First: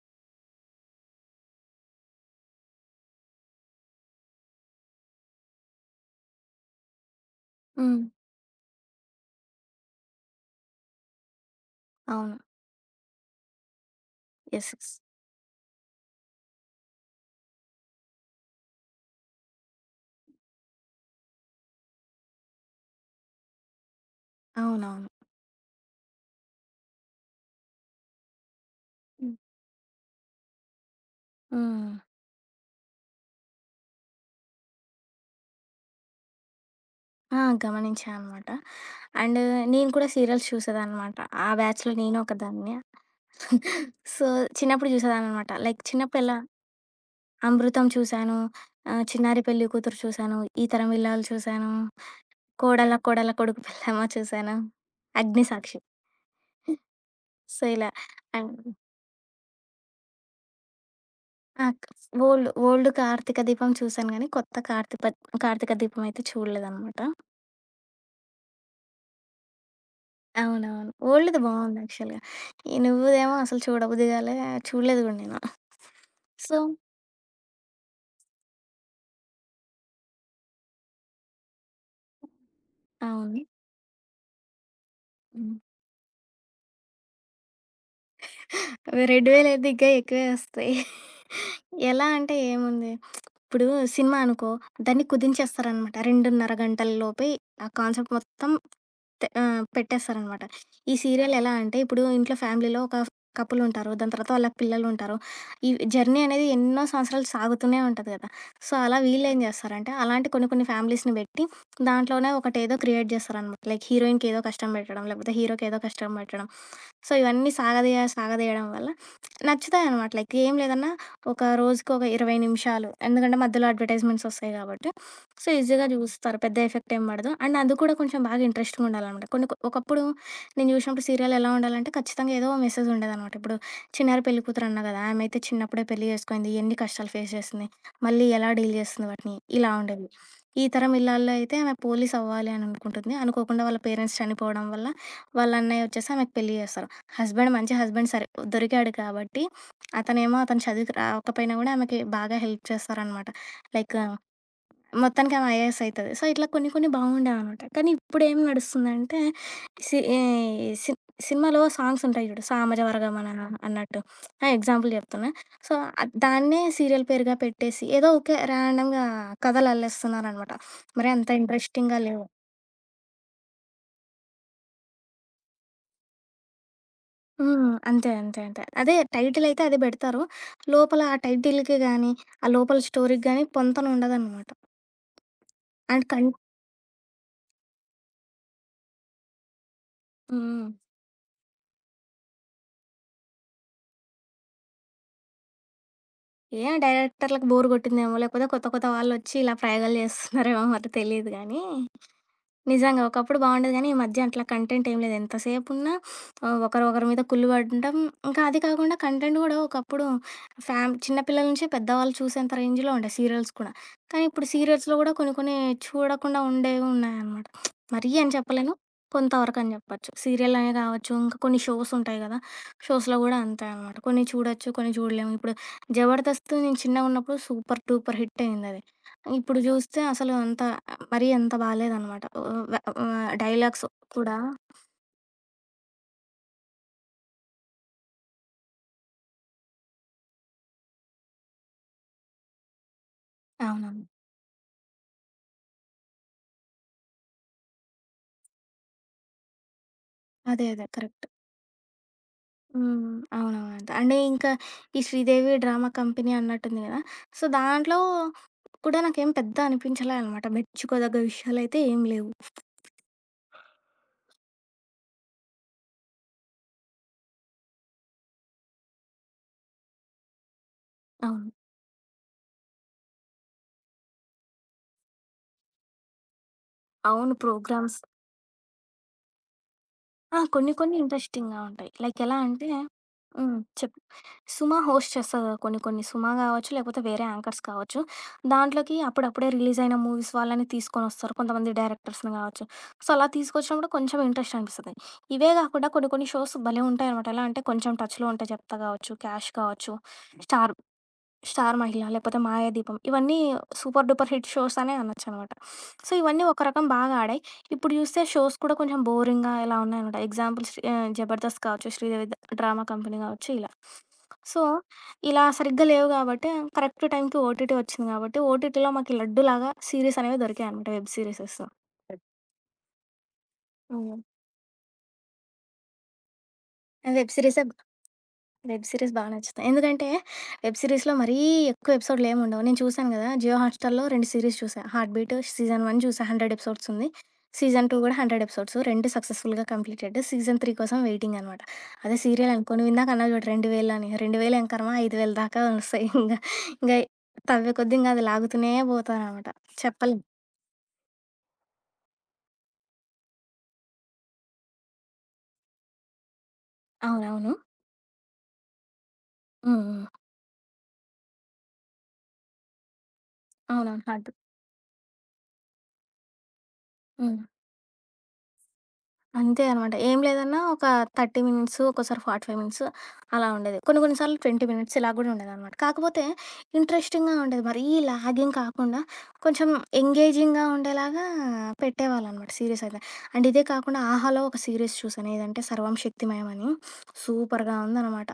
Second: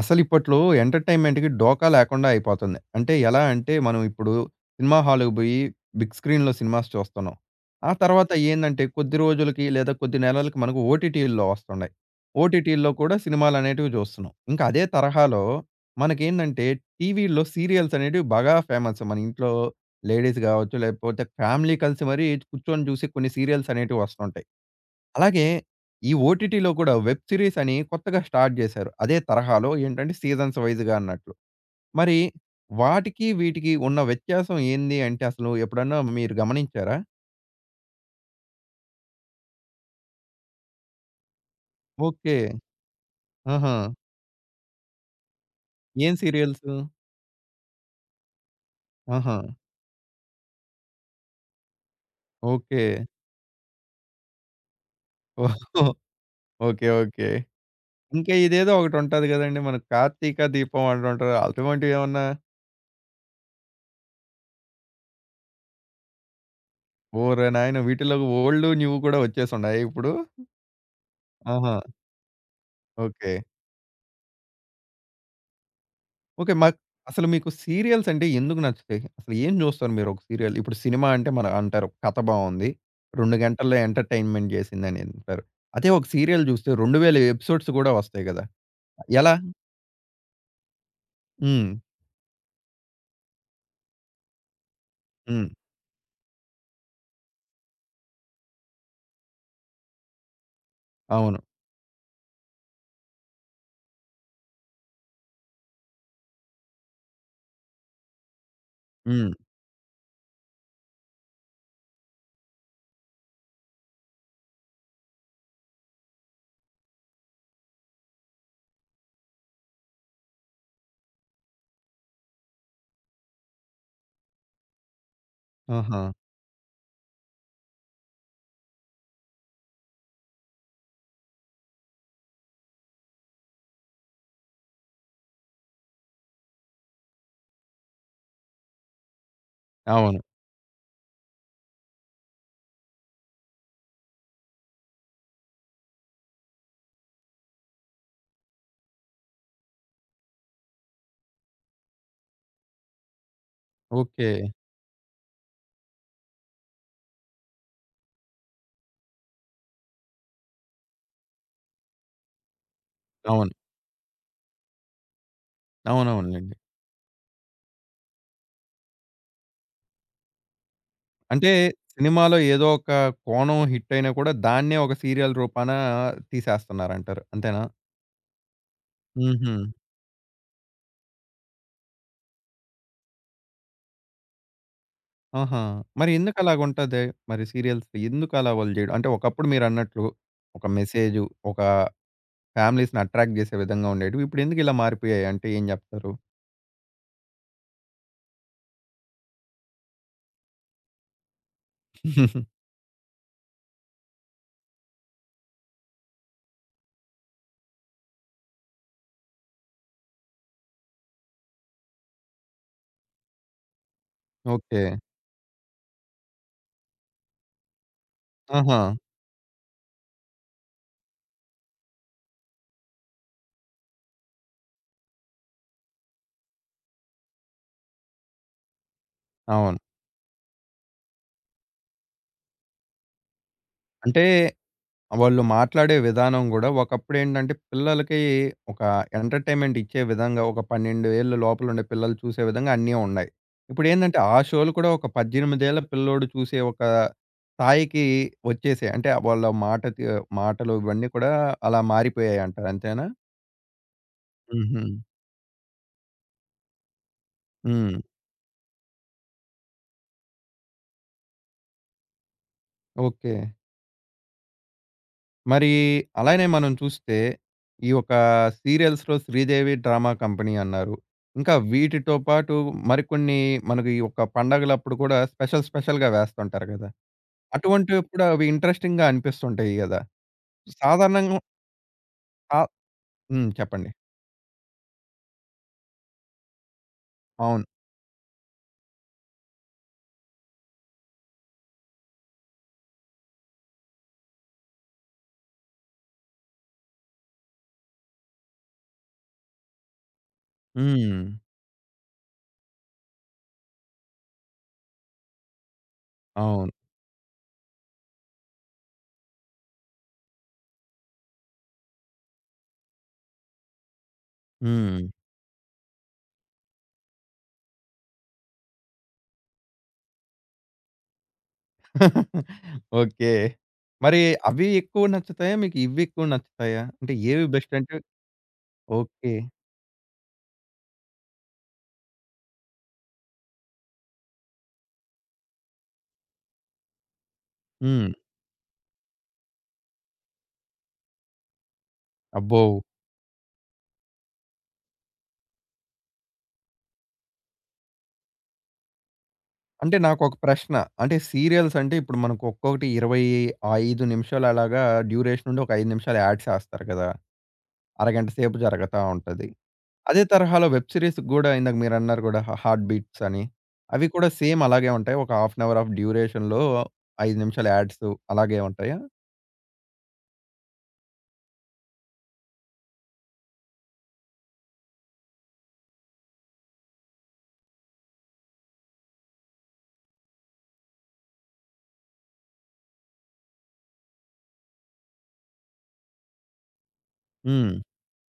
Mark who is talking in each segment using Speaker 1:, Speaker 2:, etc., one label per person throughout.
Speaker 1: అసలిప్పట్లో ఎంటర్‌టైన్‌మెంట్‌కి డోకా లేకుండా అయిపోతుంది. అంటే ఎలా అంటే, మనం ఇప్పుడు సినిమా హాల్‌కి బోయి బిగ్ స్క్రీన్‌లో సినిమాస్ చూస్తున్నాం. ఆ
Speaker 2: హ్మ్.
Speaker 1: తర్వాత ఏందంటే, కొద్ది రోజులకి లేదా కొద్ది నెలలకి మనకు ఓటీటీల్లో వస్తున్నాయి.
Speaker 2: అవును.
Speaker 1: ఓటీటీల్లో కూడా సినిమాలనేటివి జూస్తున్నాం. ఇంకా
Speaker 2: యెస్.
Speaker 1: అదే
Speaker 2: యెస్.
Speaker 1: తరహాలో మనకేందంటే, టీవీల్లో సీరియల్స్ అనేటివి బాగా ఫేమస్. మన ఇంట్లో లేడీస్ గావచ్చు, లేకపోతే ఫ్యామిలీ కలిసి మరీ కూర్చొని జూసే కొన్ని సీరియల్స్ అనేటివి వస్తుంటాయి.
Speaker 2: అవునవును.
Speaker 1: అలాగే ఈ ఓటీటీలో కూడా వెబ్ సీరీస్ అని కొత్తగా స్టార్ట్ చేశారు. అదే
Speaker 2: హ్మ్.
Speaker 1: తరహాలో ఏంటంటే సీజన్స్ వైస్‌గా అన్నట్లు.
Speaker 2: హ్మ్.
Speaker 1: మరి వాటికి, వీటికి ఉన్న వ్యత్యాసం ఏంది అంటే అసలు ఎప్పుడన్నా మీరు గమనించారా?
Speaker 2: ఆ! గమనించా అనమాట. అండ్ నేను కూడా సీరియల్స్ చూసేదాన్నమాట. ఆ బ్యాచ్‌లో నేను
Speaker 1: ఓకే.
Speaker 2: ఒకదాన్ని.
Speaker 1: ఆహా!
Speaker 2: సో, చిన్నప్పుడు చూసేదాన్ననమాట. లైక్
Speaker 1: ఏం
Speaker 2: చిన్నప్పుడు ఎలా
Speaker 1: సీరియల్సు?
Speaker 2: 'అమృతం' చూశాను,
Speaker 1: ఆహా!
Speaker 2: 'చిన్నారి పెళ్లి కూతురు' చూశాను, ఈ తరం ఇల్లాలు చూశాను,
Speaker 1: ఓకే.
Speaker 2: 'కోడల కోడల కొడుకు పెళ్ళామా' చూశాను, 'అగ్నిసాక్షి'.
Speaker 1: ఓహో! ఓకే. ఓకే.
Speaker 2: సో, ఇలా
Speaker 1: ఇంకా
Speaker 2: అండ్
Speaker 1: ఇదేదో ఒకటుంటది గదండీ! మనకు 'కార్తీక దీపం' అంటుంటారు.
Speaker 2: ఆ!
Speaker 1: అటువంటివేమన్నా?
Speaker 2: ఓల్డ్ ఓల్డ్ 'కార్తీక దీపం' చూశాను గానీ కొత్త 'కార్తీక దీపం' అయితే చూడలేదనమాట.
Speaker 1: ఓరే నాయన! వీటిలో ఓల్డ్, న్యూ కూడా వచ్చేసున్నాయా ఇప్పుడు?
Speaker 2: అవునవును. ఓల్డ్‌ది
Speaker 1: ఆహా!
Speaker 2: బావుంది యాక్చువల్‌గా. ఈ
Speaker 1: ఓకే.
Speaker 2: నువ్వుదేమో అసలు చూడబుద్ధి గాలే, చూడలేదు గూడా నేను.
Speaker 1: ఓకే.
Speaker 2: సో
Speaker 1: మాక్ అసలు మీకు సీరియల్స్ అంటే ఎందుకు నచ్చుతాయి? అసలు ఏం జూస్తారు మీరు ఒక సీరియల్? ఇప్పుడు సినిమా అంటే మన అంటారు కథ బావుంది. 2
Speaker 2: అవును.
Speaker 1: గంటల్లో ఎంటర్‌టైన్‌మెంట్ జేసిందని అంటారు.
Speaker 2: హ్మ్.
Speaker 1: అదే ఒక సీరియల్ జూస్తే 2000 ఎపిసోడ్స్ గూడా వస్తాయి గదా! ఎలా?
Speaker 2: 2000 దిగ్గా ఎక్కువే వస్తాయి.
Speaker 1: హ్మ్.
Speaker 2: ఎలా అంటే ఏముంది? ఇప్పుడు సినిమా అనుకో, దాన్ని
Speaker 1: హ్మ్.
Speaker 2: కుదించేస్తారనమాట. 2:30 గంటల లోపే ఆ కాన్సెప్ట్ మొత్తం పెట్టేస్తారనమాట. ఈ సీరియల్
Speaker 1: అవును.
Speaker 2: ఎలా అంటే, ఇప్పుడు ఇంట్లో ఫ్యామిలీలో ఒక కపుల్ ఉంటారు. దాని తర్వాత వాళ్ళకి పిల్లలుంటారు. ఈ జర్నీ అనేది ఎన్నో సంవత్సరాలు సాగుతూనే ఉంటది కదా! సో, అలా
Speaker 1: హ్మ్.
Speaker 2: వీళ్ళేం చేస్తారంటే, అలాంటి కొన్ని కొన్ని ఫ్యామిలీస్‌ని పెట్టి, దాంట్లోనే ఒకటేదో క్రియేట్ చేస్తారనమాట. లైక్ హీరోయిన్‌కి ఏదో కష్టం పెట్టడం, లేకపోతే హీరోకి ఏదో కష్టం పెట్టడం. సో, ఇవన్నీ సాగదీయ సాగదీయడం వల్ల నచ్చుతాయనమాట. లైక్ ఏం లేదన్నా ఒక రోజుకి ఒక 20 నిమిషాలు. ఎందుకంటే మధ్యలో అడ్వర్‌టైజ్‌మెంట్స్ వస్తాయి కాబట్టి. సో, ఈజీగా
Speaker 1: ఆహా!
Speaker 2: జూస్తారు. పెద్ద ఎఫెక్ట్ ఏం పడదు. అండ్ అది కూడా కొంచెం బాగా ఇంట్రెస్టింగ్‌గా ఉండాలనమాట. కొన్ని ఒకప్పుడు నేను జూసినప్పుడు సీరియల్ ఎలా ఉండాలంటే ఖచ్చితంగా ఏదో మెసేజ్ ఉండేదనమాట. ఇప్పుడు 'చిన్నారి పెళ్లి కూతురు' అన్నా గదా! ఆమె అయితే చిన్నప్పుడే పెళ్లి జేసుకుంది. ఎన్ని కష్టాలు ఫేస్ చేసింది. మళ్ళీ ఎలా డీల్ జేస్తుంది వాటిని. ఇలా ఉండేది.
Speaker 1: అవును.
Speaker 2: ఈ తరం ఇల్లాల్లో అయితే ఆమె పోలీస్ అవ్వాలి అని అనుకుంటుంది. అనుకోకుండా వాళ్ళ పేరెంట్స్ చనిపోవడం వల్ల వాళ్ళ అన్నయ్య వచ్చేసి ఆమెకు పెళ్లి జేస్తారు. హస్బెండ్ మంచి హస్బెండ్ సరే దొరికాడు కాబట్టి అతనేమో అతను చదువుకి రాకపోయినా గూడా ఆమెకి బాగా హెల్ప్ చేస్తారనమాట. Like
Speaker 1: okay.
Speaker 2: మొత్తానికి ఆమె ఐఏఎస్ అయితది. సో, ఇట్లా కొన్ని కొన్ని బావుండేవనమాట. కానీ ఇప్పుడేం నడుస్తుందంటే సి ఈ సి సినిమాలో సాంగ్స్ ఉంటాయి జూడు. 'సామజవరగమన'
Speaker 1: అవును.
Speaker 2: అన్నట్టు. ఎగ్జాంపుల్ జెప్తున్నా. సో,
Speaker 1: అవునవునులెండి.
Speaker 2: దాన్నే సీరియల్ పేరుగా పెట్టేసి ఏదో ఊకే ర్యాండమ్‌గా కథలు అల్లేస్తున్నారనమాట. మరి అంత
Speaker 1: అంటే
Speaker 2: ఇంట్రెస్టింగ్‌గా లేవు.
Speaker 1: సినిమాలో ఏదో ఒక కోణం హిట్ అయినా కూడా దాన్నే ఒక సీరియల్ రూపాన తీసేస్తున్నారంటారు. అంతేనా?
Speaker 2: హ్మ్. అంతే. అంతే. అంతే. అదే టైటిల్
Speaker 1: హుహు.
Speaker 2: అయితే అది బెడతారు. లోపల ఆ టైటిల్‌కి గానీ, ఆ లోపల స్టోరీకి గానీ పొంతన ఉండదనమాట.
Speaker 1: ఆహా!
Speaker 2: అండ్
Speaker 1: మరి
Speaker 2: కన్
Speaker 1: ఎందుకలాగుంటది? మరి సీరియల్స్ ఎందుకలా వాళ్ళు జేయడం? అంటే ఒకప్పుడు మీరన్నట్లు ఒక
Speaker 2: హ్మ్.
Speaker 1: మెసేజు, ఒక ఫ్యామిలీస్‌ని అట్రాక్ట్ జేసే విధంగా ఉండేటివి. ఇప్పుడెందుకిలా మారిపోయాయి అంటే ఏం జెప్తారు?
Speaker 2: ఏ డైరెక్టర్‌లకి బోర్ గొట్టిందేమో! లేకపోతే కొత్త కొత్త వాళ్ళొచ్చి ఇలా ప్రయోగాలు చేస్తున్నారేమో మరి తెలీదు గానీ నిజంగా. ఒకప్పుడు బావుండేది గానీ, ఈ మధ్య అట్లా కంటెంట్ ఏం లేదు. ఎంతసేపున్నా ఒకరు ఒకరి మీద కుళ్ళు పడడం. ఇంకా అది కాకుండా కంటెంట్ గూడా ఒకప్పుడు చిన్న పిల్లల నుంచి పెద్దవాళ్ళు చూసేంత రేంజ్‌లో ఉండే సీరియల్స్ కూడా. కానీ ఇప్పుడు
Speaker 1: ఓకే.
Speaker 2: సీరియల్స్‌లో గూడా కొన్ని కొన్ని చూడకుండా ఉండేవి ఉన్నాయన్నమాట. మరీ అని చెప్పలేను.
Speaker 1: ఆహా!
Speaker 2: కొంతవరకు అని జెప్పొచ్చు. సీరియల్ అనే గావచ్చు, ఇంకా కొన్ని షోస్ ఉంటాయి గదా! షోస్‌లో గూడా అంతే అనమాట. కొన్ని చూడొచ్చు, కొన్ని చూడలేము. ఇప్పుడు 'జబర్దస్త్' నేను చిన్నగున్నప్పుడు సూపర్ డూపర్ హిట్ అయిందది. ఇప్పుడు
Speaker 1: అవును.
Speaker 2: జూస్తే అసలు అంత మరీ అంత బాలేదనమాట. డైలాగ్స్
Speaker 1: అంటే
Speaker 2: కూడా
Speaker 1: వాళ్ళు మాట్లాడే విధానం గూడా ఒకప్పుడేంటంటే, పిల్లలకి ఒక ఎంటర్‌టైన్‌మెంట్ ఇచ్చే విధంగా, ఒక 12 ఏళ్ల లోపలుండే పిల్లలు చూసే విధంగా అన్నీ ఉన్నాయి.
Speaker 2: అవునవును.
Speaker 1: ఇప్పుడేందంటే, ఆ షోలు కూడా ఒక 18 ఏళ్ల పిల్లోడు చూసే ఒక స్థాయికి వచ్చేసాయి. అంటే, వాళ్ళ
Speaker 2: అదే.
Speaker 1: మాటలు
Speaker 2: అదే.
Speaker 1: ఇవన్నీ
Speaker 2: కరెక్ట్.
Speaker 1: కూడా అలా మారిపోయాయంటారు. అంతేనా?
Speaker 2: హ్మ్. అవునవును. అంతే. అంటే ఇంకా
Speaker 1: హుహు.
Speaker 2: ఈ 'శ్రీదేవి డ్రామా కంపెనీ' అన్నట్టుంది గదా! సో,
Speaker 1: హ్మ్.
Speaker 2: దాంట్లో కూడా నాకేం పెద్ద అనిపించలే అనమాట. మెచ్చుకోదగ్గ విషయాలైతే ఏం లేవు.
Speaker 1: ఓకే. మరి అలానే మనం చూస్తే, ఈ యొక్క సీరియల్స్‌లో 'శ్రీదేవి డ్రామా కంపెనీ' అన్నారు.
Speaker 2: అవును.
Speaker 1: ఇంకా వీటితో పాటు మరికొన్ని మనకు ఈ యొక్క పండగలప్పుడు కూడా స్పెషల్ స్పెషల్‌గా వేస్తుంటారు కదా!
Speaker 2: అవును. ప్రోగ్రామ్స్.
Speaker 1: అటువంటివి కూడా అవి ఇంట్రెస్టింగ్‌గా అనిపిస్తుంటాయి గదా!
Speaker 2: ఆ! కొన్ని కొన్ని
Speaker 1: సాధారణంగా
Speaker 2: ఇంట్రెస్టింగ్‌గా ఉంటాయి. లైక్ ఎలా
Speaker 1: ఆ
Speaker 2: అంటే
Speaker 1: హ్మ్.
Speaker 2: హ్మ్.
Speaker 1: చెప్పండి.
Speaker 2: చెప్పు. సుమ హోస్ట్ చేస్తది కదా! కొన్ని కొన్ని సుమ కావచ్చు, లేకపోతే వేరే యాంకర్స్
Speaker 1: అవును.
Speaker 2: కావచ్చు. దాంట్లోకి అప్పుడప్పుడే రిలీజ్ అయిన మూవీస్ వాళ్ళని తీసుకొనొస్తారు. కొంతమంది డైరెక్టర్స్‌ని కావచ్చు. సో, అలా తీసుకొచ్చినప్పుడు కొంచెం ఇంట్రెస్ట్ అనిపిస్తది. ఇవే కాకుండా కొన్ని కొన్ని షోస్ భలే ఉంటాయనమాట. ఎలా అంటే కొంచెం టచ్‌లో ఉంటే చెప్తా కావచ్చు, క్యాష్ కావచ్చు, స్టార్
Speaker 1: హ్మ్.
Speaker 2: 'స్టార్ మహిళ' లేపోతే 'మాయాదీపం' ఇవన్నీ సూపర్ డూపర్ హిట్ షోస్ అనే అనొచ్చనమాట. సో, ఇవన్నీ ఒక
Speaker 1: అవును.
Speaker 2: రకం బాగా ఆడాయి. ఇప్పుడు చూస్తే షోస్ కూడా కొంచెం బోరింగ్‌గా ఇలా ఉన్నాయనమాట. ఎగ్జాంపుల్ 'జబర్దస్త్' కావచ్చు, 'శ్రీదేవి ద డ్రామా కంపెనీ' కావచ్చు ఇలా. సో,
Speaker 1: హ్మ్.
Speaker 2: ఇలా సరిగ్గా లేవు కాబట్టి కరెక్ట్ టైంకి ఓటీటీ వచ్చింది కాబట్టి ఓటీటీలో మాకు లడ్డులాగా సీరీస్ అనేవి దొరికాయనమాట వెబ్ సీరీసెస్. హ్మ్.
Speaker 1: ఓకే.
Speaker 2: హ్మ్.
Speaker 1: మరి అవి ఎక్కువ నచ్చుతాయా? మీకు ఇవి ఎక్కువ నచ్చుతాయా? అంటే
Speaker 2: వెబ్
Speaker 1: ఏవి
Speaker 2: సీరీసే
Speaker 1: బెస్ట్ అంటే
Speaker 2: వెబ్ సీరీస్ బాగా
Speaker 1: ఓకే.
Speaker 2: నచ్చుతాయి. ఎందుకంటే వెబ్ సీరీస్‌లో మరీ ఎక్కువ ఎపిసోడ్‌లు ఏమి ఉండవు. నేను చూసాను కదా! జియో హాట్‌స్టార్‌లో 2 సీరీస్ చూసా. 'హార్ట్ బీట్' సీజన్ 1 చూసా 100 ఎపిసోడ్స్ ఉంది. సీజన్ 2
Speaker 1: హ్మ్.
Speaker 2: కూడా 100 ఎపిసోడ్స్. 2 సక్సెస్‌ఫుల్‌గా కంప్లీటెడ్. సీజన్ 3 కోసం వెయిటింగ్ అనమాట. అదే సీరియల్
Speaker 1: అబ్బో!
Speaker 2: అనుకో నువ్వు ఇందాక అన్నావు చూడు 2000 అని. 2000 ఏం కర్మ 5000 దాకా వస్తాయి ఇంగా. ఇంగా తవ్వే కొద్దీ ఇంగా అది లాగుతూనే పోతారనమాట.
Speaker 1: అంటే
Speaker 2: చెప్పలేం.
Speaker 1: నాకొక ప్రశ్న. అంటే సీరియల్స్ అంటే ఇప్పుడు మనకు ఒక్కొక్కటి 25 నిమిషాలు అలాగా డ్యూరేషన్ ఉండి ఒక 5 నిమిషాలు యాడ్ చేస్తారు కదా!
Speaker 2: అవునవును.
Speaker 1: అరగంట సేపు జరగతా ఉంటది.
Speaker 2: హ్మ్. హ్మ్.
Speaker 1: అదే తరహాలో వెబ్ సీరీస్‌కి గూడా ఇందాక మీరన్నారు గూడా హ హార్ట్ బీట్స్ అని.
Speaker 2: అవునవును.
Speaker 1: అవి కూడా
Speaker 2: 'హార్ట్'
Speaker 1: సేమ్ అలాగే ఉంటాయా? ఒక హాఫ్ అన్ అవర్ ఆఫ్ డ్యూరేషన్‌లో
Speaker 2: హ్మ్.
Speaker 1: 5 నిమిషాల యాడ్స్ అలాగే ఉంటాయా?
Speaker 2: అంతే అనమాట. ఏం లేదన్నా ఒక 30 మినిట్స్, ఒక్కోసారి 45 మినిట్స్ అలా ఉండేది. కొన్ని కొన్ని సార్లు 20 మినిట్స్ ఇలా గూడా ఉండేదనమాట. కాకపోతే ఇంట్రెస్టింగ్‌గా ఉండేది. మరీ లాగింగ్ కాకుండా కొంచెం ఎంగేజింగ్‌గా ఉండేలాగా పెట్టేవాళ్ళనమాట సీరీస్ అయితే. అండ్ ఇదే కాకుండా 'ఆహాలో' ఒక సీరీస్ చూశాను. ఏదంటే 'సర్వం శక్తిమయం' అని.
Speaker 1: హ్మ్.
Speaker 2: సూపర్‌గా ఉందనమాట.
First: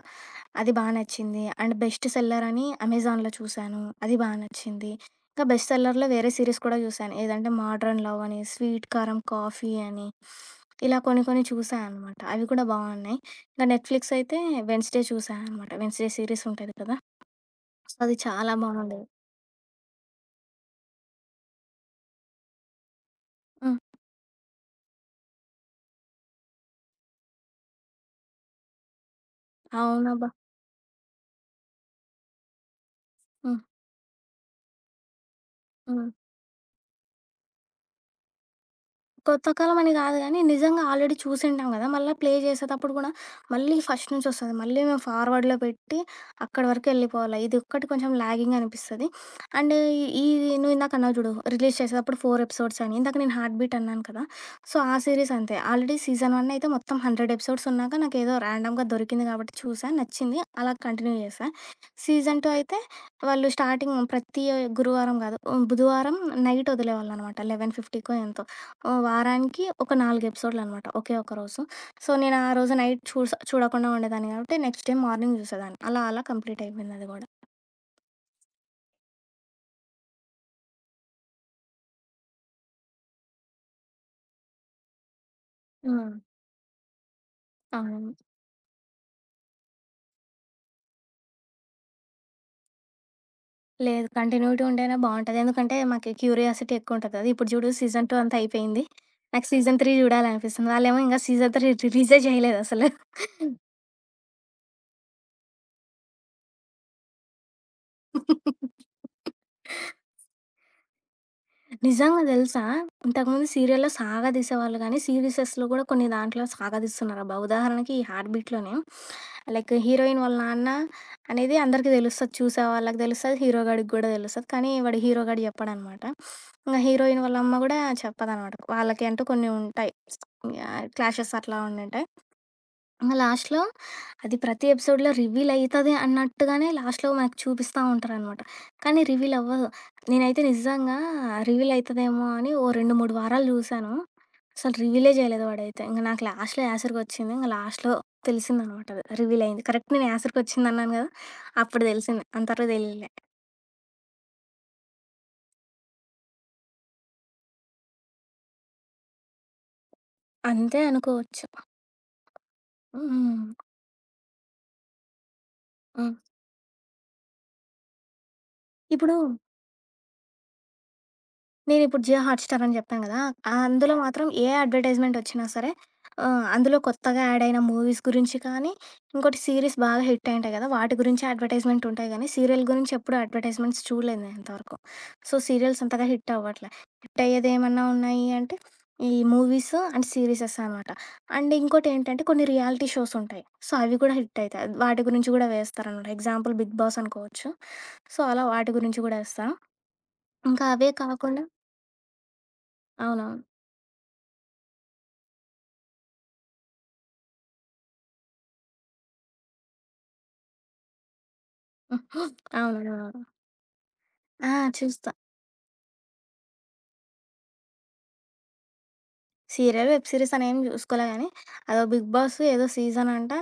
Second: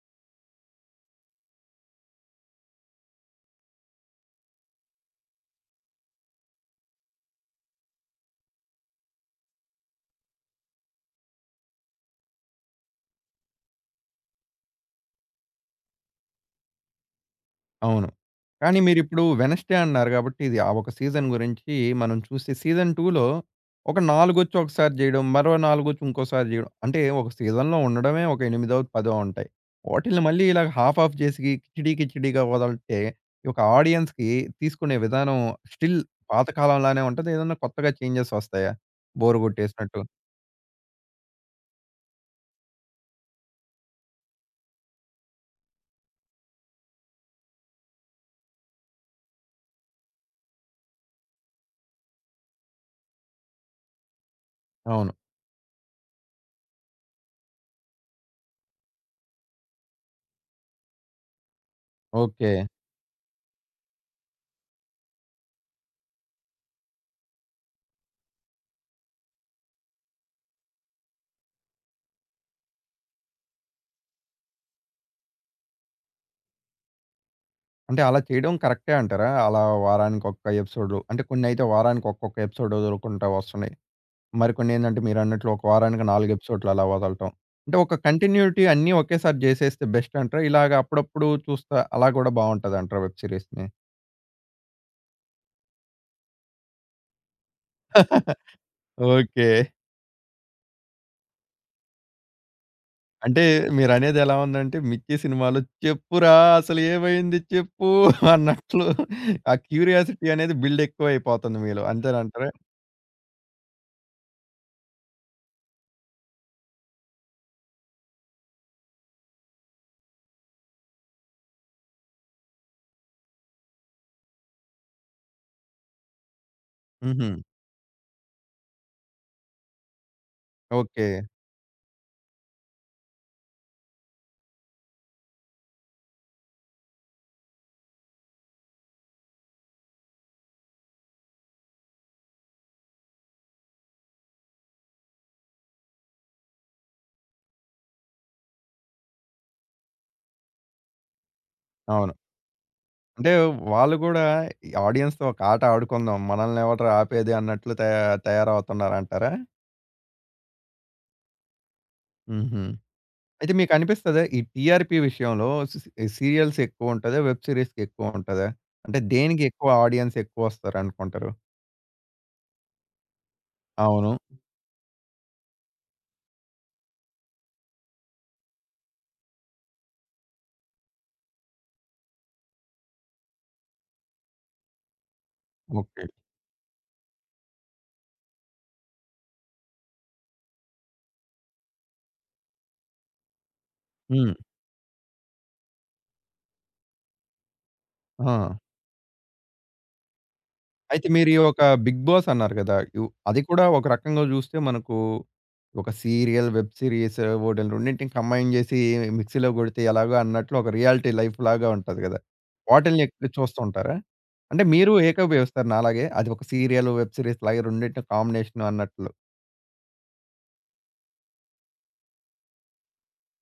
Speaker 2: అది బా నచ్చింది. అండ్ బెస్ట్ సెల్లర్ అని అమెజాన్‌లో చూశాను. అది బా నచ్చింది. ఇంకా బెస్ట్ సెల్లర్‌లో వేరే సీరీస్ కూడా చూశాను. ఏదంటే 'మోడ్రన్ లవ్' అని, 'స్వీట్ కారం కాఫీ' అని ఇలా కొన్ని కొన్ని చూశా అనమాట. అవి కూడా బాగున్నాయి. ఇంకా నెట్‌ఫ్లిక్స్ అయితే 'వెడ్నెస్‌డే' చూశా అనమాట. 'వెడ్నెస్‌డే' సీరీస్ ఉంటది కదా! సో,
Speaker 1: అవును.
Speaker 2: అది చాలా
Speaker 1: కానీ
Speaker 2: బాగుండేది.
Speaker 1: మీరిప్పుడు 'వెనస్‌డే' అన్నారు గాబట్టి, ఇది ఆ ఒక సీజన్ గురించి మనం చూస్తే సీజన్ 2లో
Speaker 2: హ్మ్.
Speaker 1: ఒక నాలుగొచ్చి ఒకసారి జేయడం, మరో నాలుగొచ్చి ఇంకోసారి జేయడం. అంటే ఒక సీజన్‌లో ఉండడమే ఒక ఎనిమిదో, పదో ఉంటాయి. వాటిల్ని
Speaker 2: అవునబ్బా!
Speaker 1: మళ్ళీ ఇలా హాఫ్ హాఫ్ జేసి కిచిడీ కిచిడీగా వదలంటే ఈ
Speaker 2: హ్మ్.
Speaker 1: ఒక ఆడియన్స్‌కి తీసుకునే విధానం స్టిల్
Speaker 2: హ్మ్.
Speaker 1: పాతకాలంలానే ఉంటదా? ఏదన్నా కొత్తగా చేంజెస్ ఒస్తాయా? బోర్
Speaker 2: కొత్త కాలం అని
Speaker 1: గొట్టేసినట్టు?
Speaker 2: గాదు గానీ, నిజంగా ఆల్రెడీ చూసింటాం గదా! మళ్ళా ప్లే చేసేటప్పుడు గూడా మళ్ళీ ఫస్ట్ నుంచి వస్తది. మళ్ళీ మేము ఫార్వర్డ్‌లో పెట్టి అక్కడి వరకు ఎళ్ళిపోవాల. ఇదొక్కటి కొంచెం లాగింగ్ అనిపిస్తది. అండ్ ఇది నువ్వు ఇందాక అన్నావు జూడు, రిలీజ్ చేసేటప్పుడు 4 ఎపిసోడ్స్ అని. ఇందాక నేను 'హార్ట్ బీట్' అన్నాను కదా! సో, ఆ
Speaker 1: అవును.
Speaker 2: సీరీస్ అంతే. ఆల్రెడీ సీజన్ 1 అయితే మొత్తం 100 ఎపిసోడ్స్ ఉన్నాక నాకేదో ర్యాండమ్‌గా దొరికింది కాబట్టి చూసా, నచ్చింది. అలా కంటిన్యూ చేశా. Season 2
Speaker 1: okay.
Speaker 2: అయితే వాళ్ళు స్టార్టింగ్ ప్రతి గురువారం గాదు, బుధవారం నైట్ వదిలేవాళ్ళనమాట. 11:50కో ఎంతో. ఓ వారానికి ఒక 4 ఎపిసోడ్‌లనమాట. ఒకే ఒక రోజు. సో, నేను ఆ రోజు నైట్ చూడకుండా ఉండేదాన్ని కాబట్టి నెక్స్ట్ డే మార్నింగ్ చూసేదాన్ని. అలా అలా కంప్లీట్ అయిపోయింది అది గూడా.
Speaker 1: అంటే అలా చేయడం కరెక్టే అంటారా? అలా వారానికొక్క ఎపిసోడ్‌లు అంటే కొన్నైతే వారానికి ఒక్కొక్క ఎపిసోడ్ ఒదులుకుంటా వస్తున్నాయి. మరికొన్నేందంటే మీరన్నట్లు ఒక వారానికి
Speaker 2: హ్మ్.
Speaker 1: 4 ఎపిసోడ్లు అలా వదలటం. అంటే ఒక
Speaker 2: అవును.
Speaker 1: కంటిన్యూటీ అన్నీ ఒకేసారి జేసేస్తే బెస్ట్ అంటారా? ఇలాగ అప్పుడప్పుడు చూస్తా అలా గూడా బావుంటదంటారా వెబ్ సీరీస్‌ని?
Speaker 2: లేదు కంటిన్యూటీ ఉంటేనే బావుంటది. ఎందుకంటే మాకి క్యూరియాసిటీ ఎక్కువుంటది కదా! ఇప్పుడు చూడు సీజన్ 2 అంతా అయిపోయింది. నాకు
Speaker 1: ఓకే.
Speaker 2: సీజన్ 3 చూడాలనిపిస్తుంది. వాళ్ళేమో ఇంకా సీజన్ 3 రిలీజే చేయలేదు అసలు.
Speaker 1: అంటే మీరనేది ఎలా ఉందంటే 'మిక్కీ' సినిమాలో చెప్పురా అసలు ఏమైంది చెప్పు అన్నట్లు ఆ క్యూరియాసిటీ అనేది బిల్డ్ ఎక్కువైపోతుంది మీలో.
Speaker 2: నిజంగా
Speaker 1: అంతేనంటారా?
Speaker 2: తెలుసా? ఇంతకుముందు సీరియల్‌లో సాగదీసేవాళ్ళు గానీ, సీరీసెస్‌లో గూడా కొన్ని దాంట్లో సాగదీస్తున్నారబ్బా! ఉదాహరణకి ఈ 'హార్ట్ బీట్'లోనే లైక్ హీరోయిన్ వాళ్ళ నాన్న అనేది అందరికీ తెలుస్తది. చూసే వాళ్ళకి తెలుస్తది. హీరో గాడికి గూడా తెలుస్తది. కానీ వాడు హీరో గాడు చెప్పడనమాట. ఇంగ హీరోయిన్
Speaker 1: హుహు.
Speaker 2: వాళ్ళ అమ్మ గూడా చెప్పదనమాట. వాళ్ళకి అంటూ కొన్ని ఉంటాయి.
Speaker 1: ఓకే.
Speaker 2: క్లాషెస్ అట్లా ఉండుంటాయి. ఇంగ లాస్ట్‌లో అది ప్రతి ఎపిసోడ్‌లో రివీల్ అయితది అన్నట్టుగానే లాస్ట్‌లో మనకు చూపిస్తా ఉంటారనమాట. కానీ రివీల్ అవ్వదు. నేనైతే నిజంగా రివీల్ అయితదేమో అని ఓ 2, 3 వారాలు జూసాను. అసలు రివీలే జేయలేదు వాడైతే. ఇంక నాకు లాస్ట్‌లో యాసరికొచ్చింది. ఇంక లాస్ట్‌లో తెలిసిందనమాట అది రివీల్ అయింది. కరెక్ట్ నేను యాసరికొచ్చిందన్నాను గదా! అప్పుడు
Speaker 1: అవును.
Speaker 2: దెలిసింది. అంతవరకు దెలీలే.
Speaker 1: అంటే వాళ్ళు గూడా ఈ ఆడియన్స్‌తో ఒక ఆట ఆడుకుందాం. మనల్ని ఎవడురా ఆపేది అన్నట్లు తయారవుతున్నారంటారా?
Speaker 2: అంతే అనుకోవచ్చు.
Speaker 1: హుహు. అయితే
Speaker 2: హ్మ్.
Speaker 1: మీకనిపిస్తదా? ఈ టీఆర్‌పీ విషయంలో సి సి
Speaker 2: హ్మ్.
Speaker 1: సీరియల్స్ ఎక్కువుంటదా? వెబ్ సీరీస్‌కి ఎక్కువుంటదా? అంటే
Speaker 2: ఇప్పుడు
Speaker 1: దేనికి ఎక్కువ ఆడియన్స్ ఎక్కువొస్తారనుకుంటారు?
Speaker 2: నేనిప్పుడు జియో హాట్‌స్టార్ అని జెప్పాను గదా! అందులో
Speaker 1: అవును.
Speaker 2: మాత్రం ఏ అడ్వర్‌టైజ్‌మెంటొచ్చినా సరే అందులో కొత్తగా యాడయిన మూవీస్ గురించి కానీ, ఇంకోటి సీరీస్ బాగా హిట్ అయ్యుంటాయి గదా! వాటి గురించే అడ్వర్‌టైజ్‌మెంటుంటాయి గానీ, సీరియల్ గురించి ఎప్పుడు అడ్వర్‌టైజ్‌మెంట్స్ చూడలేదు నేనింతవరకు. సో, సీరియల్స్ అంతగా
Speaker 1: ఓకే.
Speaker 2: హిట్ అవ్వట్లే. హిట్ అయ్యేదేమన్నా ఉన్నాయి అంటే, ఈ మూవీస్ అండ్ సీరీసెస్ అనమాట. అండ్ ఇంకోటేంటంటే కొన్ని రియాలిటీ షోస్ ఉంటాయి. సో, అవి కూడా
Speaker 1: హ్మ్.
Speaker 2: హిట్ అయితాయి. వాటి గురించి గూడా వేస్తారనమాట. ఎగ్జాంపుల్ 'బిగ్ బాస్' అనుకోవచ్చు. సో, అలా
Speaker 1: ఆ!
Speaker 2: వాటి గురించి గూడా ఏస్తారు. ఇంకా అవే
Speaker 1: అయితే మీరు ఈ
Speaker 2: కాకుండా
Speaker 1: ఒక 'బిగ్ బాస్' అన్నారు కదా! యు అది
Speaker 2: అవునవును.
Speaker 1: కూడా ఒక రకంగా చూస్తే మనకు ఒక సీరియల్, వెబ్ సీరీస్ వీటిని రెండింటిని కంబైన్ చేసి మిక్సీలో కొడితే ఎలాగో అన్నట్లు ఒక రియాలిటీ లైఫ్ లాగా ఉంటది కదా! వాటిల్ని
Speaker 2: అవునవునవును.
Speaker 1: ఎక్కువ చూస్తుంటారా?
Speaker 2: ఆ!
Speaker 1: అంటే మీరు
Speaker 2: చూస్తా.
Speaker 1: ఏకీభవిస్తారు నాలాగే. అది ఒక సీరియల్, వెబ్ సీరీస్ లాగే రెండిటిని కాంబినేషన్ అన్నట్లు.
Speaker 2: సీరియల్, వెబ్ సిరీస్ అనేమి జూసుకోలే గానీ, అదో 'బిగ్ బాస్' ఏదో సీజన్ అంట.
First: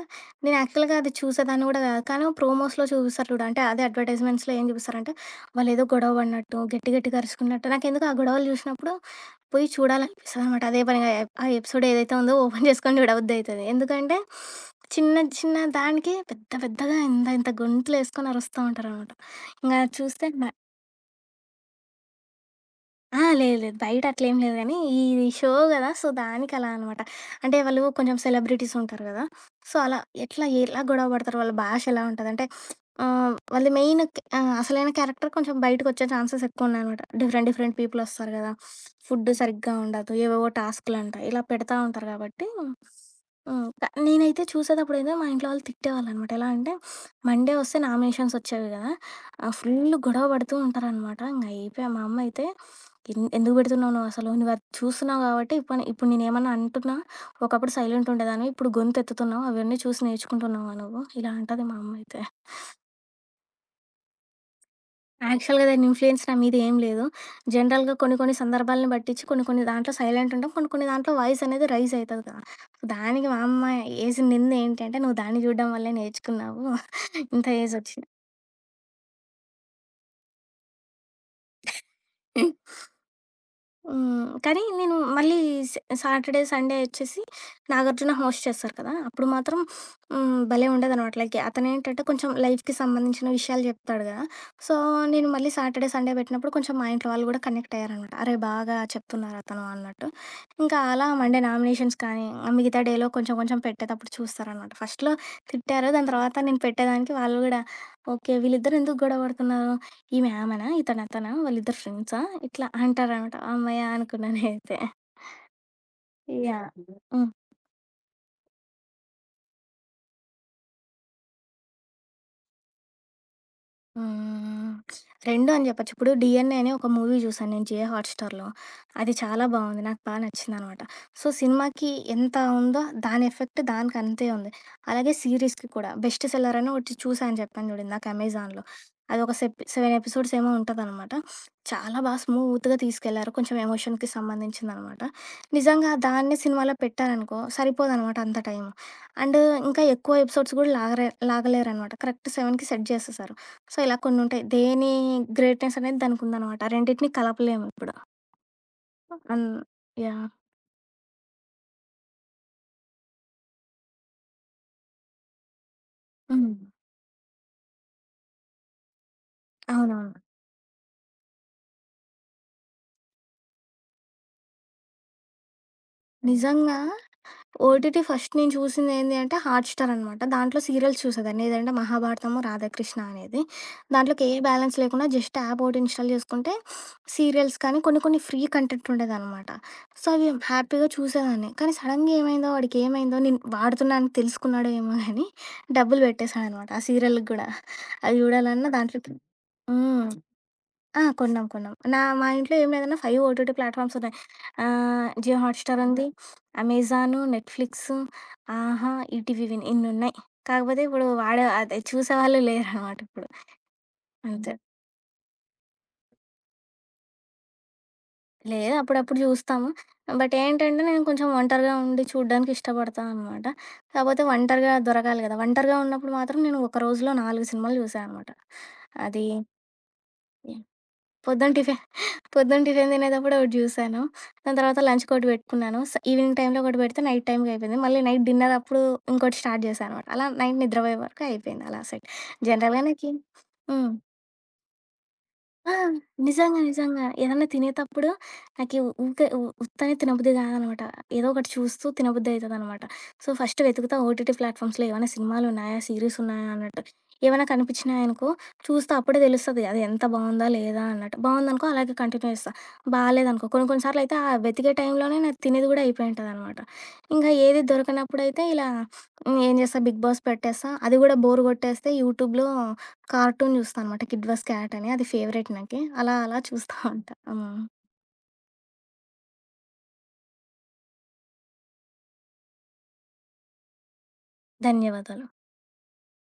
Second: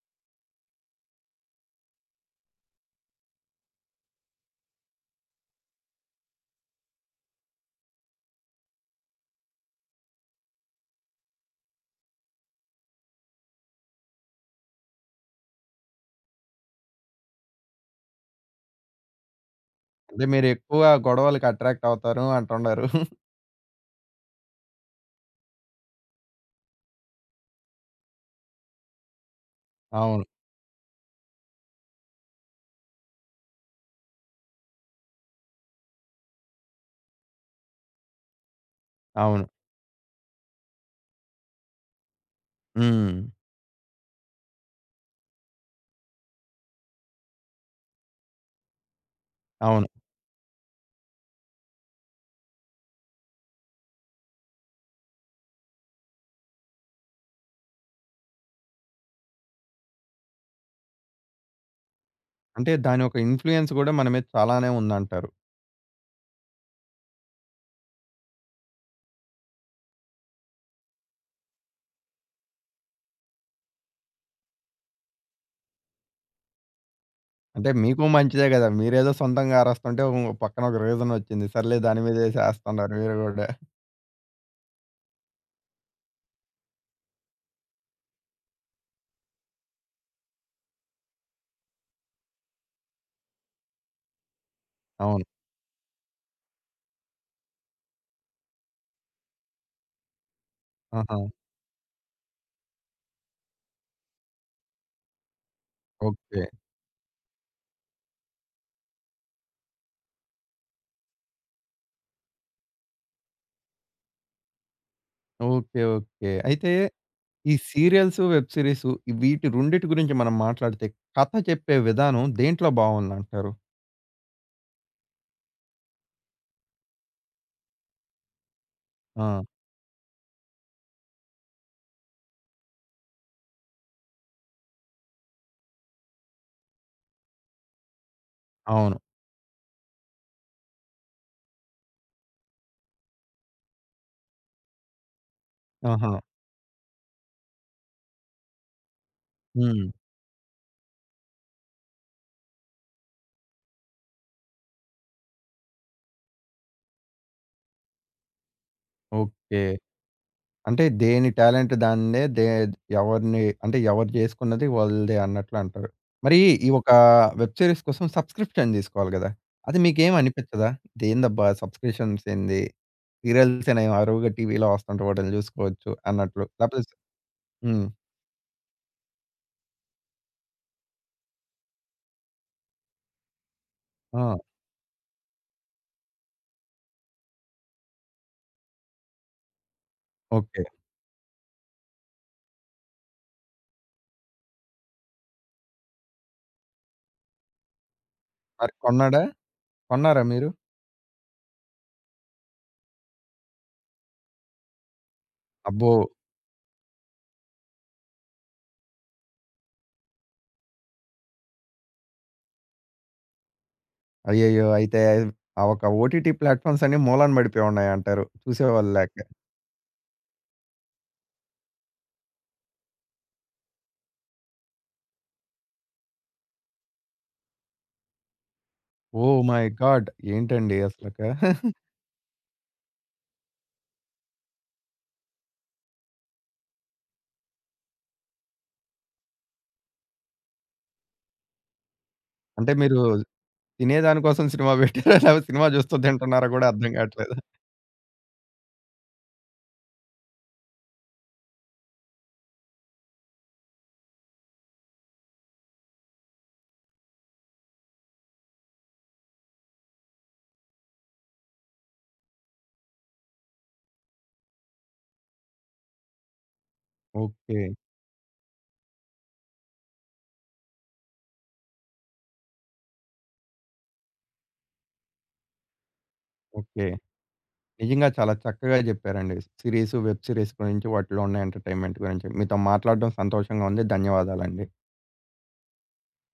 Speaker 2: నేను యాక్చువల్‌గా అది చూసేదాన్ని గూడా గాదు. కానీ ప్రోమోస్‌లో చూపిస్తారు చూడు. అంటే అదే అడ్వర్‌టైజ్‌మెంట్స్‌లో ఏం చూపిస్తారంటే, వాళ్ళేదో గొడవ పడినట్టు, గట్టి గట్టిగా అరుచుకున్నట్టు. నాకెందుకో ఆ గొడవలు జూశినప్పుడు పోయి చూడాలనిపిస్తదనమాట. అదే పనిగా ఎ ఆ ఎపిసోడ్ ఏదైతే ఉందో ఓపెన్ చేసుకొని చూడబుద్దయితది. ఎందుకంటే, చిన్న చిన్న దానికి పెద్ద పెద్దగా ఇంత ఇంత గొంతులేసుకొని అరుస్తా ఉంటారనమాట. ఇంగ అది
Speaker 1: అంటే
Speaker 2: చూస్తే
Speaker 1: మీరెక్కువ గొడవలకి అట్రాక్ట్ అవుతారు అంటున్నారు.
Speaker 2: ఆ! లేదు లేదు. బయట అట్లేం లేదు గానీ, ఇది షో గదా! సో, దానికలా అనమాట. అంటే వాళ్ళు కొంచెం సెలబ్రిటీస్ ఉంటారు గదా! సో, అలా
Speaker 1: అవును.
Speaker 2: ఎట్లా, ఎలా గొడవ పడతారు, వాళ్ళ భాష ఎలా ఉంటదంటే, ఆహ్, వాళ్ళ మెయిన్ క్ ఆహ్, అసలైన క్యారెక్టర్ కొంచెం బయటకొచ్చే ఛాన్సెస్ ఎక్కువున్నాయనమాట. డిఫరెంట్, డిఫరెంట్ పీపులొస్తారు గదా! ఫుడ్
Speaker 1: అవును.
Speaker 2: సరిగ్గా ఉండదు, ఏవేవో టాస్క్‌లంట, ఇలా పెడతా ఉంటారు గాబట్టి హ్మ్.
Speaker 1: హ్మ్.
Speaker 2: నేనైతే చూసేతప్పుడైతే మా ఇంట్లో వాళ్ళు తిట్టేవాళ్ళనమాట. ఎలా అంటే, మండే వస్తే నామినేషన్స్ ఒచ్చేవి గదా!
Speaker 1: అవును.
Speaker 2: ఫుల్ గొడవ పడుతూ ఉంటారనమాట. ఇంగ అయిపోయా. మా అమ్మయితే ఎందుకు పెడుతున్నావు నువ్వసలు? నువ్వది చూస్తున్నావు గాబట్టి ఇప్పని ఇప్పుడు నేనేమన్నా అంటున్నా, ఒకప్పుడు సైలెంట్ ఉండేదానివి, ఇప్పుడు గొంతెత్తుతున్నావు, అవన్నీ చూసి నేర్చుకుంటున్నావా నువ్వు? ఇలా అంటది మా అమ్మయితే.
Speaker 1: అంటే దాని యొక్క ఇన్‌ఫ్లుయెన్స్ గూడా మన మీద చాలానే ఉందంటారు.
Speaker 2: యాక్చువల్‌గా దాని ఇన్‌ఫ్లుయెన్స్ నా మీద ఏం లేదు. జనరల్‌గా కొన్ని కొన్ని సందర్భాలను బట్టిచ్చి, కొన్ని కొన్ని దాంట్లో సైలెంట్ ఉంటాం, కొన్ని కొన్ని దాంట్లో వాయిస్ అనేది రైజ్ అయితది కదా! దానికి మా అమ్మ ఏసిన నిందేంటంటే, "నువ్వు దాన్ని జూడడం వల్లే నేర్చుకున్నావు. ఇంత
Speaker 1: అంటే
Speaker 2: ఏజొచ్చిన".
Speaker 1: మీకు మంచిదే గదా! మీరేదో సొంతంగా అరస్తుంటే ఓ పక్కన ఒక రీజన్ వచ్చింది. సర్లే దాని మీదేసి ఏస్తున్నారు మీరు గూడా.
Speaker 2: హ్మ్. కానీ నేను మళ్ళీ స సాటర్‌డే, సండే వచ్చేసి నాగార్జున హోస్ట్ చేస్తారు కదా! అప్పుడు మాత్రం హ్మ్, భలే ఉండేదనమాట. లైక్ అతనేంటంటే కొంచెం లైఫ్‌కి సంబంధించిన విషయాలు చెప్తాడు కదా! సో,
Speaker 1: అవును.
Speaker 2: నేను మళ్ళీ సాటర్‌డే, సండే పెట్టినప్పుడు కొంచెం మా ఇంట్లో వాళ్ళు కూడా కనెక్ట్ అయ్యారనమాట. అరే! బాగా చెప్తున్నారు అతను అన్నట్టు. ఇంకా అలా
Speaker 1: ఆహా!
Speaker 2: మండే నామినేషన్స్ కానీ, ఆ మిగతా డేలో కొంచెం కొంచెం పెట్టేటప్పుడు చూస్తారనమాట. ఫస్ట్‌లో తిట్టారు. దాని తర్వాత
Speaker 1: ఓకే.
Speaker 2: నేను పెట్టేదానికి వాళ్ళు కూడా ఓకే. వీళ్ళిద్దరు ఎందుకు గొడవ పడుతున్నారు? ఈమె ఆమెనా? ఇతను అతనా? వాళ్ళిద్దరు ఫ్రెండ్సా? ఇట్లా అంటారనమాట. హమ్మయ్య! అనుకున్నా నేనైతే.
Speaker 1: ఓకే. ఓకే.
Speaker 2: యాహ్!
Speaker 1: అయితే
Speaker 2: హ్మ్.
Speaker 1: ఈ సీరియల్స్, వెబ్ సీరీస్ వీటి రెండిటి గురించి మనం మాట్లాడితే కథ చెప్పే విధానం దేంట్లో బావుందంటారు?
Speaker 2: హ్మ్. 2 అని చెప్పొచ్చు. ఇప్పుడు 'డీఎన్ఏ' అని ఒక మూవీ చూసాను నేను జియో హాట్‌స్టార్‌లో. అది
Speaker 1: ఆ!
Speaker 2: చాలా బావుంది. నాకు బా నచ్చిందనమాట. సో, సినిమాకి ఎంత ఉందో దాని ఎఫెక్ట్ దానికి అంతే ఉంది. అలాగే సీరీస్‌కి కూడా. బెస్ట్ సెల్లర్ అని ఒకటి చూసా అని చెప్పాను చూడు ఇందాక అమెజాన్‌లో.
Speaker 1: అవును.
Speaker 2: అదొక 7 ఎపిసోడ్స్ ఏమో ఉంటదనమాట. చాలా బా స్మూత్‌గా తీసుకెళ్లారు. కొంచెం ఎమోషన్‌కి సంబంధించిందనమాట. నిజంగా
Speaker 1: ఆహా!
Speaker 2: దాన్నే సినిమాలో పెట్టారనుకో సరిపోదనమాట అంత టైము. అండ్ ఇంకా
Speaker 1: హ్మ్.
Speaker 2: ఎక్కువ ఎపిసోడ్స్ కూడా లాగరే లాగలేరనమాట. కరెక్ట్ 7కి సెట్ చేసేసారు. సో, ఇలా కొన్నుంటాయి. దేని గ్రేట్‌నెస్ అనేది దానికుందనమాట. రెండిటిని కలపలేము ఇప్పుడు. అన్
Speaker 1: ఓకే.
Speaker 2: యాహ్!
Speaker 1: అంటే దేని టాలెంట్ దానిదే. ఎవరిని అంటే ఎవరు జేసుకున్నది వాళ్ళదే అన్నట్లు అంటారు. మరి
Speaker 2: హ్మ్.
Speaker 1: ఈ ఒక వెబ్ సీరీస్ కోసం సబ్‌స్క్రిప్షన్ తీసుకోవాలి గదా! అది మీకేం
Speaker 2: అవునవును.
Speaker 1: అనిపిచ్చదా? ఇదేందబ్బా! సబ్‌స్క్రిప్షన్స్ ఏంది? సీరియల్సేనా ఏమి అరువుగా టీవీలో వస్తుంటే వాటిల్ని జూసుకోవచ్చు అన్నట్లు.
Speaker 2: నిజంగా
Speaker 1: లేపోతే స్ హ్మ్.
Speaker 2: ఓటీటీ ఫస్ట్ నేను చూసిందేంది అంటే హాట్‌స్టార్ అనమాట. దాంట్లో సీరియల్స్ చూసేదాన్ని. ఏదంటే 'మహాభారతము', 'రాధాకృష్ణ' అనేది. దాంట్లోకి
Speaker 1: ఆ!
Speaker 2: ఏ బ్యాలెన్స్ లేకుండా జస్ట్ యాప్ ఒకటి ఇన్‌స్టాల్ చేసుకుంటే సీరియల్స్ కానీ కొన్ని కొన్ని ఫ్రీ కంటెంట్ ఉండేదనమాట. సో, అవి
Speaker 1: ఓకే.
Speaker 2: హ్యాపీగా చూసేదాన్ని. కానీ సడెన్‌గా ఏమైందో వాడికేమైందో నేను వాడుతున్నా అని తెలుసుకున్నాడో ఏమో గానీ డబ్బులు పెట్టేశాడనమాట ఆ సీరియల్‌కి గూడా. అవి చూడాలన్నా
Speaker 1: మరి
Speaker 2: దాంట్లోకి
Speaker 1: కొన్నాడా?
Speaker 2: హ్మ్.
Speaker 1: కొన్నారా మీరు?
Speaker 2: ఆ! కొన్నాం. కొన్నాం. మా ఇంట్లో ఏం లేదన్నా 5 ఓటీటీ ప్లాట్‌ఫామ్స్ ఉన్నాయి. ఆహ్, జియో హాట్‌స్టార్
Speaker 1: అబ్బో!
Speaker 2: ఉంది. Amazon, Netflix, Aha! ETV Win ఇన్నున్నాయి. కాకపోతే ఇప్పుడు వాడే అదే చూసేవాళ్ళు లేరనమాట ఇప్పుడు. అంతే.
Speaker 1: అయ్యయ్యో! అయితే ఆ ఒక ఓటీటీ ప్లాట్‌ఫార్మ్స్ అన్నీ మూలన బడిపోయి ఉన్నాయంటారు.
Speaker 2: లేదు
Speaker 1: చూసేవాళ్ళు లేక.
Speaker 2: అప్పుడప్పుడు చూస్తాము. బట్ ఏంటంటే నేను కొంచెం ఒంటరిగా ఉండి చూడ్డానికి ఇష్టపడతా అనమాట. కాపోతే ఒంటరిగా దొరకాలి కదా! ఒంటరిగా ఉన్నప్పుడు మాత్రం నేను ఒక రోజులో 4 సినిమాలు చూసా అనమాట. అది
Speaker 1: ఓహ్ మై గాడ్! ఏంటండి అసలక?
Speaker 2: పొద్దున టిఫి పొద్దున టిఫిన్ తినేటప్పుడు ఒకటి చూశాను. దాని తర్వాత లంచ్‌కొకటి పెట్టుకున్నాను. ఈవినింగ్ టైమ్‌లో ఒకటి పెడితే నైట్ టైమ్‌కి అయిపోయింది. మళ్ళీ నైట్ డిన్నర్ అప్పుడు ఇంకోటి స్టార్ట్ చేశా అనమాట. అలా నైట్ నిద్రపోయే వరకు అయిపోయింది అలా సెట్.
Speaker 1: అంటే
Speaker 2: జనరల్‌గా
Speaker 1: మీరు
Speaker 2: నాకి హ్మ్.
Speaker 1: తినేదాని కోసం సినిమా పెట్టారా? లేపోతే సినిమా
Speaker 2: ఆ!
Speaker 1: చూస్తూ తింటున్నారా
Speaker 2: నిజంగా.
Speaker 1: గూడా అర్థం
Speaker 2: నిజంగా.
Speaker 1: కావట్లేదు.
Speaker 2: ఏదన్నా తినేతప్పుడు నాకి ఊకే ఉ ఉత్తనే తినబుద్ధి కాదనమాట. ఏదో ఒకటి చూస్తూ తినబుద్ధి అయితదనమాట. సో, ఫస్ట్ వెతుకుతా ఓటీటీ ప్లాట్‌ఫామ్స్‌లో ఏవన్నా సినిమాలున్నాయా, సీరీసున్నాయా అన్నట్టు. ఏవన్నా కనిపించినాయనుకో చూస్తా. అప్పుడే తెలుస్తది అది ఎంత బావుందా, లేదా అన్నట్టు. బావుందనుకో అలాగే కంటిన్యూ చేస్తా. బాలేదనుకో కొన్ని కొన్ని సార్లయితే ఆ వెతికే టైంలోనే నాది తినేది కూడా అయిపోయి ఉంటదనమాట. ఇంగా
Speaker 1: ఓకే.
Speaker 2: ఏది దొరకనప్పుడైతే ఇలా హ్మ్. ఏం చేస్తా 'బిగ్ బాస్' పెట్టేస్తా. అది కూడా బోర్ కొట్టేస్తే యూట్యూబ్‌లో కార్టూన్ జూస్తా అనమాట. 'కిడ్ వస్ క్యాట్' అని అది ఫేవరెట్ నాకి. అలా అలా చూస్తా
Speaker 1: ఓకే.
Speaker 2: ఉంటా. హ్మ్.
Speaker 1: నిజంగా చాలా చక్కగా జెప్పారండి. సీరీస్, వెబ్ సీరీస్ గురించి వాటిలో ఉన్న ఎంటర్‌టైన్‌మెంట్ గురించి మీతో మాట్లాడడం సంతోషంగా ఉంది. ధన్యవాదాలండి.
Speaker 2: ధన్యవాదాలు.